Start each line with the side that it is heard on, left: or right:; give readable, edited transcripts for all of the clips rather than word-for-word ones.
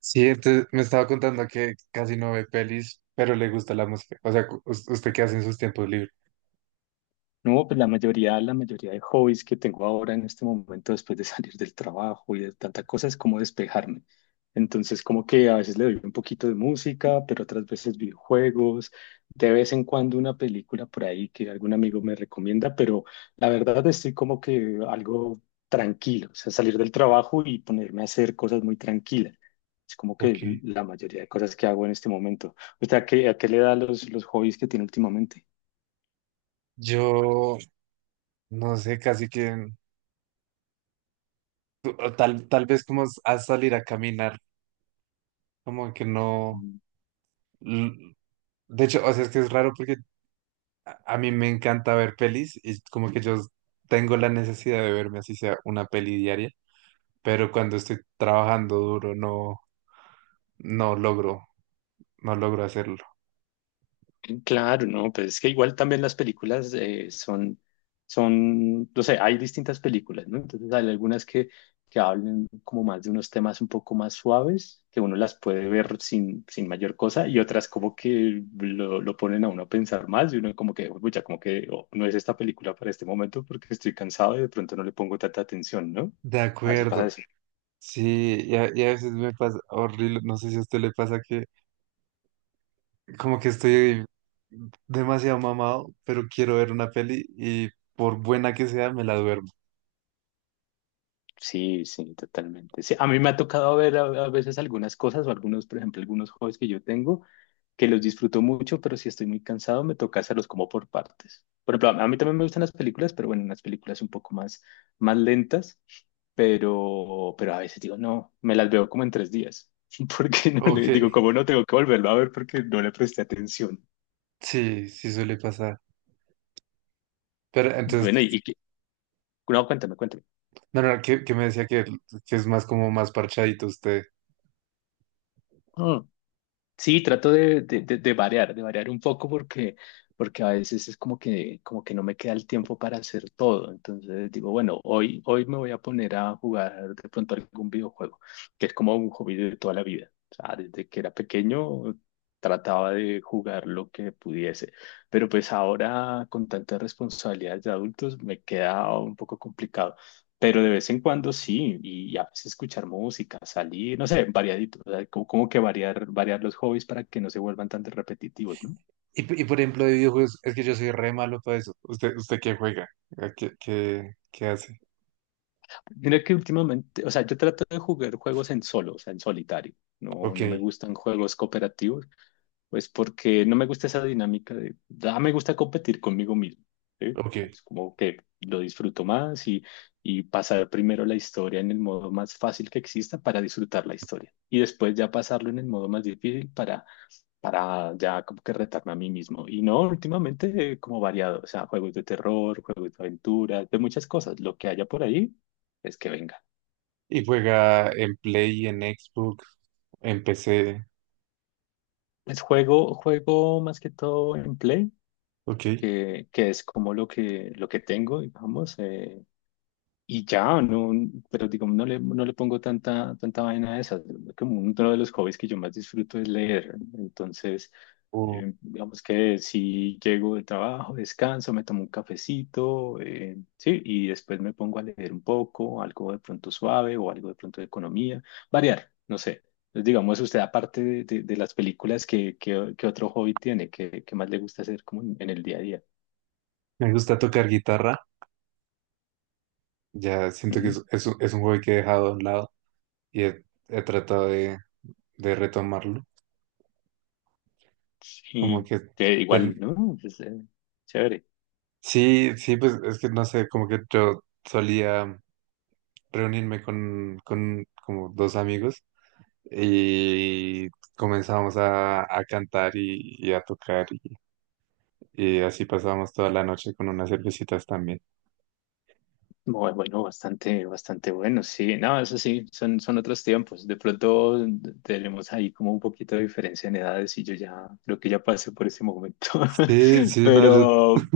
right: Sí, entonces me estaba contando que casi no ve pelis, pero le gusta la música. O sea, ¿usted qué hace en sus tiempos libres?
left: No, pues la mayoría de hobbies que tengo ahora en este momento después de salir del trabajo y de tanta cosa es como despejarme. Entonces, como que a veces le doy un poquito de música, pero otras veces videojuegos, de vez en cuando una película por ahí que algún amigo me recomienda, pero la verdad estoy como que algo tranquilo, o sea, salir del trabajo y ponerme a hacer cosas muy tranquilas. Es como
right: Ok.
left: que la mayoría de cosas que hago en este momento. ¿Usted a qué le da los hobbies que tiene últimamente?
right: Yo no sé, casi que o tal vez como a salir a caminar, como que no. l- De hecho, o sea, es que es raro porque a mí me encanta ver pelis y como que yo tengo la necesidad de verme así sea una peli diaria, pero cuando estoy trabajando duro no logro, no logro hacerlo.
left: Claro, no, pues es que igual también las películas son, no sé, hay distintas películas, ¿no? Entonces hay algunas que hablan como más de unos temas un poco más suaves, que uno las puede ver sin mayor cosa, y otras como que lo ponen a uno a pensar más, y uno como que, uy, ya como que oh, no es esta película para este momento porque estoy cansado y de pronto no le pongo tanta atención, ¿no?
right: De
left: A veces
right: acuerdo.
left: pasa eso.
right: Sí, y a veces me pasa horrible, no sé si a usted le pasa que como que estoy demasiado mamado, pero quiero ver una peli y por buena que sea me la duermo.
left: Sí, sí, totalmente. Sí, a mí me ha tocado ver a veces algunas cosas o algunos, por ejemplo, algunos hobbies que yo tengo que los disfruto mucho, pero si estoy muy cansado me toca hacerlos como por partes. Por ejemplo, a mí también me gustan las películas, pero bueno, las películas un poco más, más lentas, pero a veces digo, no, me las veo como en tres días, porque no
right: Ok,
left: le digo, como no tengo que volverlo a ver porque no le presté atención.
right: sí, sí suele pasar. Pero
left: Bueno, y,
right: entonces,
left: y que- no, cuéntame.
right: no, no, que me decía que es más como más parchadito usted.
left: Sí, trato de variar un poco porque, porque a veces es como que no me queda el tiempo para hacer todo. Entonces digo, bueno, hoy me voy a poner a jugar de pronto algún videojuego, que es como un hobby de toda la vida. O sea, desde que era pequeño trataba de jugar lo que pudiese, pero pues ahora con tantas responsabilidades de adultos me queda un poco complicado. Pero de vez en cuando sí, y a veces escuchar música, salir, no sé, variadito, o sea, como que variar los hobbies para que no se vuelvan tan repetitivos, ¿no?
right: Por ejemplo, de videojuegos, es que yo soy re malo para eso. ¿Usted, usted qué juega? ¿A ¿Qué, qué, qué hace?
left: Mira que últimamente, o sea, yo trato de jugar juegos en solo, o sea, en solitario,
right: Ok,
left: no me gustan juegos cooperativos, pues porque no me gusta esa dinámica de, ah, me gusta competir conmigo mismo, ¿sí?
right: ok.
left: O sea, es como que lo disfruto más y pasar primero la historia en el modo más fácil que exista para disfrutar la historia y después ya pasarlo en el modo más difícil para ya como que retarme a mí mismo. Y no, últimamente como variado, o sea, juegos de terror, juegos de aventura, de muchas cosas. Lo que haya por ahí es que venga.
right: ¿Y juega en Play, en Xbox, en PC?
left: Es juego más que todo en Play,
right: Ok.
left: que es como lo lo que tengo, digamos. Y ya, no, pero digamos, no le pongo tanta vaina a esas. Como uno de los hobbies que yo más disfruto es leer. Entonces,
right: O
left: digamos que si llego del trabajo, descanso, me tomo un cafecito, sí, y después me pongo a leer un poco, algo de pronto suave o algo de pronto de economía, variar, no sé. Entonces, digamos, usted aparte de las películas, qué otro hobby tiene? Qué más le gusta hacer como en el día a día?
right: Me gusta tocar guitarra. Ya siento que
left: Ujú.
right: es, un es un juego que he dejado a un lado y he tratado de retomarlo. Como
left: Sí,
right: que...
left: que igual,
right: ten-
left: ¿no? es chévere.
right: Sí, sí, pues es que no sé, como que yo solía reunirme con como dos amigos y comenzamos a cantar y a tocar y así pasábamos toda la noche con unas cervecitas también.
left: Muy bueno, bastante bueno, sí. No, eso sí, son otros tiempos. De pronto tenemos ahí como un poquito de diferencia en edades y yo ya creo que ya pasé por ese momento.
right: Sí, sí, no, yo,
left: Pero,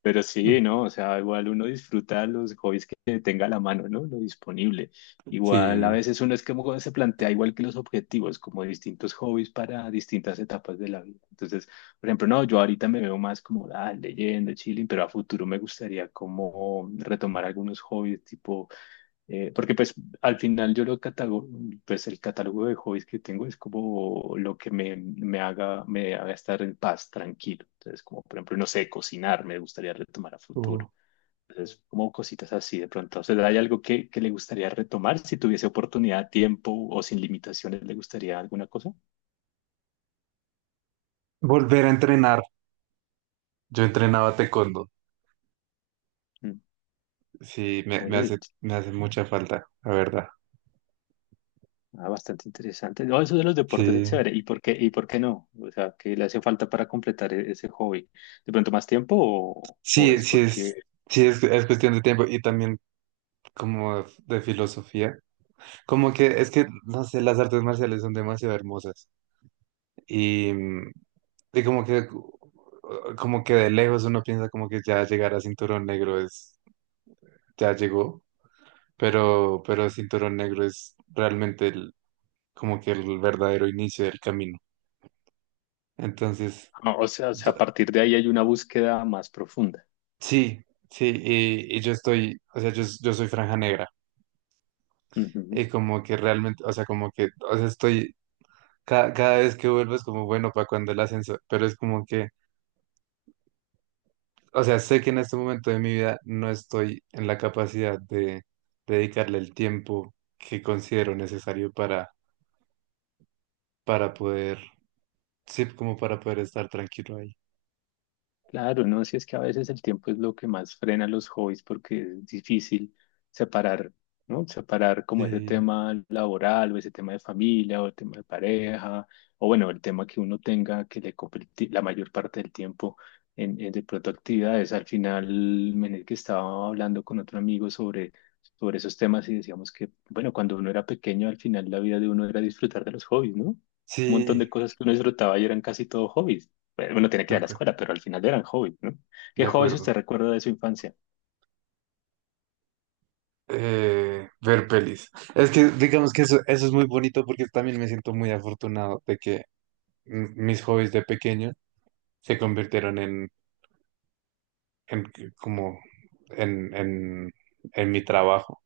left: pero sí, ¿no? O sea, igual uno disfruta los hobbies que tenga a la mano, ¿no? Lo disponible. Igual a
right: sí.
left: veces uno es que como se plantea igual que los objetivos, como distintos hobbies para distintas etapas de la vida. Entonces, por ejemplo, no, yo ahorita me veo más como ah, leyendo, chilling, pero a futuro me gustaría como retomar algunos hobbies, tipo porque pues al final yo lo catalogo, pues el catálogo de hobbies que tengo es como lo que me haga estar en paz, tranquilo. Entonces, como por ejemplo, no sé, cocinar, me gustaría retomar a futuro.
right: Uh,
left: Entonces, como cositas así de pronto. O sea, ¿hay algo que le gustaría retomar si tuviese oportunidad, tiempo o sin limitaciones? ¿Le gustaría alguna cosa?
right: Volver a entrenar. Yo entrenaba taekwondo.
left: Mm,
right: Sí,
left: oye,
right: me hace mucha falta, la verdad.
left: ah, bastante interesante. No, eso de los deportes es
right: Sí,
left: chévere. Y por qué no? O sea, ¿qué le hace falta para completar ese hobby? ¿De pronto más tiempo o
right: sí,
left: es porque
right: sí es cuestión de tiempo y también como de filosofía. Como que es que, no sé, las artes marciales son demasiado hermosas. Y mm, y como que de lejos uno piensa como que ya llegar a cinturón negro es, ya llegó, pero cinturón negro es realmente como que el verdadero inicio del camino. Entonces,
left: Ah, o sea, o
right: yo-
left: sea, a partir de ahí hay una búsqueda más profunda.
right: sí, sí, y yo estoy, o sea, yo soy franja negra,
left: Ujú.
right: y como que realmente, o sea, como que, o sea, estoy, cada vez que vuelvo es como, bueno, para cuando el ascenso, pero es como que. O sea, sé que en este momento de mi vida no estoy en la capacidad de dedicarle el tiempo que considero necesario para poder, sí, como para poder estar tranquilo ahí.
left: Claro, no, si es que a veces el tiempo es lo que más frena los hobbies porque es difícil separar, ¿no? Separar como ese
right: Sí,
left: tema laboral o ese tema de familia o el tema de pareja o bueno, el tema que uno tenga que le ocupe el la mayor parte del tiempo en de pronto actividades. Al final, en el que estaba hablando con otro amigo sobre, sobre esos temas y decíamos que, bueno, cuando uno era pequeño, al final la vida de uno era disfrutar de los hobbies, ¿no? Un montón de
right: sí,
left: cosas que uno disfrutaba y eran casi todo hobbies. Bueno, uno tiene que
right: de
left: ir a la
right: acuerdo,
left: escuela, pero al final eran hobbies, ¿no?
right: de
left: ¿Qué hobbies
right: acuerdo.
left: usted recuerda de su infancia?
right: Ver pelis. Es que digamos que eso es muy bonito porque también me siento muy afortunado de que mm, mis hobbies de pequeño se convirtieron en, como en, en, en mi trabajo,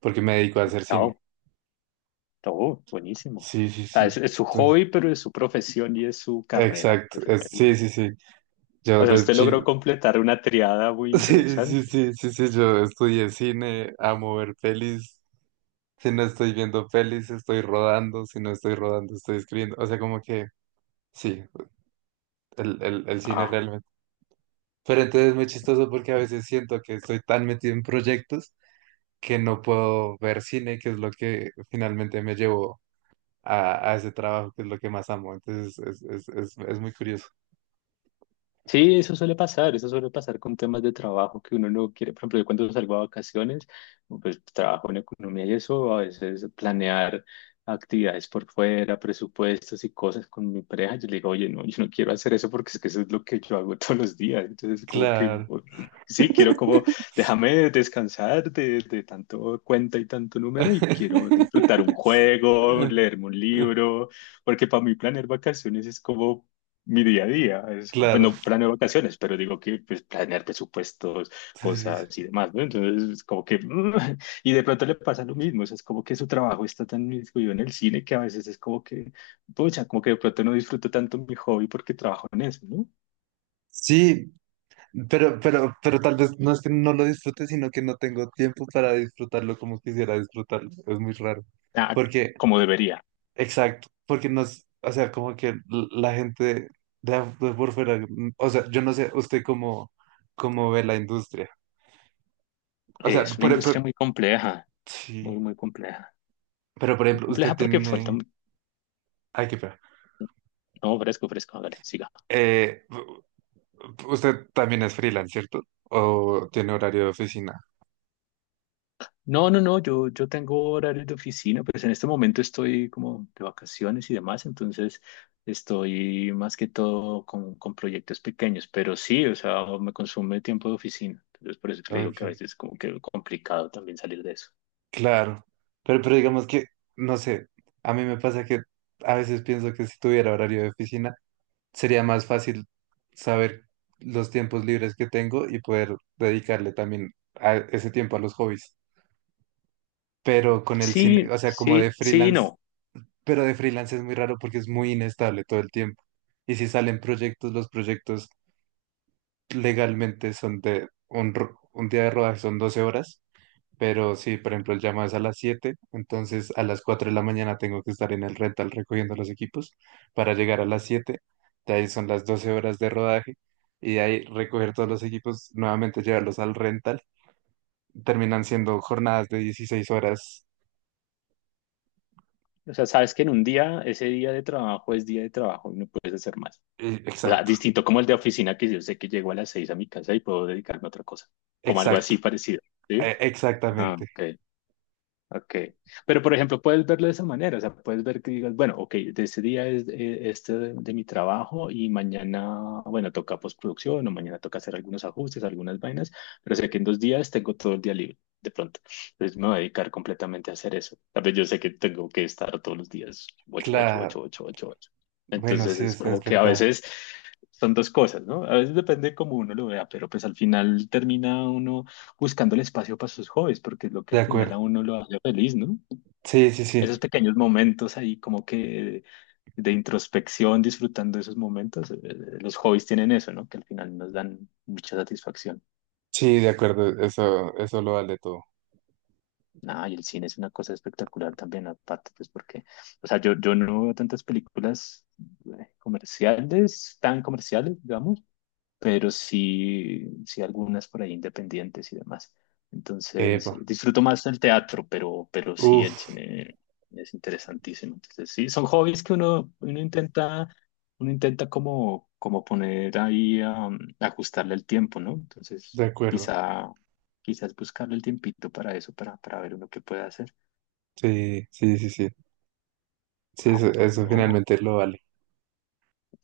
right: porque me dedico a hacer cine.
left: No, todo, buenísimo.
right: Sí, sí,
left: O sea,
right: sí.
left: es su
right: Entonces,
left: hobby, pero es su profesión y es su carrera. O
right: exacto.
left: sea,
right: es- sí, sí, sí.
left: o
right: Yo
left: sea,
right: de
left: usted logró
right: chico.
left: completar una triada muy
right: Sí, sí,
left: interesante.
right: sí, sí, sí. Yo estudié cine, amo ver pelis. Si no estoy viendo pelis, estoy rodando. Si no estoy rodando, estoy escribiendo. O sea, como que sí, el cine
left: Ah,
right: realmente. Pero entonces es muy chistoso porque a veces siento que estoy tan metido en proyectos que no puedo ver cine, que es lo que finalmente me llevó a ese trabajo, que es lo que más amo. Entonces es muy curioso.
left: sí, eso suele pasar con temas de trabajo que uno no quiere. Por ejemplo, yo cuando salgo a vacaciones, pues trabajo en economía y eso, a veces planear actividades por fuera, presupuestos y cosas con mi pareja, yo le digo, oye, no, yo no quiero hacer eso porque es que eso es lo que yo hago todos los días. Entonces, como que,
right: Claro.
left: sí, quiero como, déjame descansar de tanto cuenta y tanto número y quiero disfrutar un juego,
right: Eh,
left: leerme un
right: eh,
left: libro, porque para mí planear vacaciones es como mi día a día. Es,
right: Claro.
left: bueno, planeo vacaciones, pero digo que pues, planear presupuestos,
right: Sí, sí,
left: cosas y
right: sí.
left: demás, ¿no? Entonces, es como que, mm, y de pronto le pasa lo mismo, o sea, es como que su trabajo está tan incluido en el cine que a veces es como que, pucha, como que de pronto no disfruto tanto mi hobby porque trabajo en eso, ¿no?
right: Sí, pero tal vez no es que no lo disfrute, sino que no tengo tiempo para disfrutarlo como quisiera disfrutarlo. Es muy raro.
left: Ah,
right: Porque,
left: como debería.
right: exacto, porque no, o sea, como que l- la gente de, de por fuera, mm, o sea, yo no sé usted cómo, cómo ve la industria. O sea,
left: Es una industria
right: sí,
left: muy compleja.
right: pero por
left: Muy
right: ejemplo, usted
left: compleja porque falta...
right: tiene, ay, qué pena.
left: No, fresco, fresco, hágale, siga.
right: Eh, u- Usted también es freelance, ¿cierto? ¿O tiene horario de oficina?
left: No, no, no, yo tengo horarios de oficina, pues en este momento estoy como de vacaciones y demás, entonces estoy más que todo con proyectos pequeños, pero sí, o sea, me consume tiempo de oficina, entonces por eso que le digo que a
right: Ok.
left: veces es como que complicado también salir de eso.
right: Claro, pero digamos que, no sé, a mí me pasa que a veces pienso que si tuviera horario de oficina, sería más fácil saber los tiempos libres que tengo y poder dedicarle también a ese tiempo a los hobbies. Pero con el cine,
left: Sí,
right: o sea, como de
left: sí, sí, y
right: freelance,
left: no.
right: pero de freelance es muy raro porque es muy inestable todo el tiempo. Y si salen proyectos, los proyectos legalmente son de un día de rodaje son 12 horas. Pero sí, por ejemplo, el llamado es a las 7, entonces a las 4 de la mañana tengo que estar en el rental recogiendo los equipos para llegar a las 7, de ahí son las 12 horas de rodaje y de ahí recoger todos los equipos, nuevamente llevarlos al rental, terminan siendo jornadas de 16 horas.
left: O sea, sabes que en un día, ese día de trabajo es día de trabajo y no puedes hacer más. O sea,
right: Exacto,
left: distinto como el de oficina que yo sé que llego a las seis a mi casa y puedo dedicarme a otra cosa, como algo
right: exacto,
left: así parecido, ¿sí? Ah,
right: exactamente.
left: ok. Ok, pero por ejemplo, puedes verlo de esa manera, o sea, puedes ver que digas, bueno, ok, de ese día es este de mi trabajo y mañana, bueno, toca postproducción o mañana toca hacer algunos ajustes, algunas vainas, pero sé que en dos días tengo todo el día libre, de pronto. Entonces me voy a dedicar completamente a hacer eso. Tal vez yo sé que tengo que estar todos los días, ocho, ocho, ocho,
right: Claro,
left: ocho, ocho, ocho.
right: bueno,
left: Entonces
right: sí,
left: es
right: es
left: como que a
right: verdad,
left: veces son dos cosas, ¿no? A veces depende cómo uno lo vea, pero pues al final termina uno buscando el espacio para sus hobbies, porque es lo que
right: de
left: al final a
right: acuerdo.
left: uno lo hace feliz, ¿no?
right: Sí, sí,
left: Esos
right: sí,
left: pequeños momentos ahí como que de introspección, disfrutando de esos momentos, los hobbies tienen eso, ¿no? Que al final nos dan mucha satisfacción.
right: sí, de acuerdo, eso lo vale todo.
left: Ah, y el cine es una cosa espectacular también, aparte, pues porque, o sea, yo no veo tantas películas comerciales, tan comerciales, digamos, pero sí, sí algunas por ahí independientes y demás. Entonces,
right: Epa,
left: disfruto más el teatro, pero sí el
right: uff,
left: cine es interesantísimo. Entonces, sí, son hobbies que uno intenta como, como poner ahí, ajustarle el tiempo, ¿no? Entonces,
right: de acuerdo.
left: quizá, quizás buscarle el tiempito para eso, para ver uno qué puede hacer.
right: Sí, sí, sí, sí. Sí,
left: Ah,
right: eso,
left: bueno,
right: eso
left: no.
right: finalmente lo vale.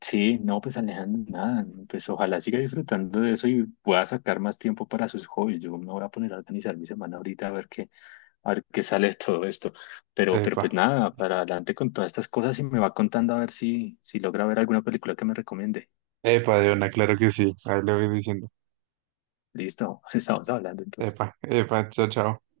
left: Sí, no, pues Alejandro, nada, pues ojalá siga disfrutando de eso y pueda sacar más tiempo para sus hobbies. Yo me voy a poner a organizar mi semana ahorita a ver qué sale de todo esto. Pero
right: Epa,
left: pues nada, para adelante con todas estas cosas y me va contando a ver si, si logra ver alguna película que me recomiende.
right: epa, de una, claro que sí. Ahí lo voy diciendo.
left: Listo, estamos hablando
right: Epa,
left: entonces.
right: epa, chao, chao.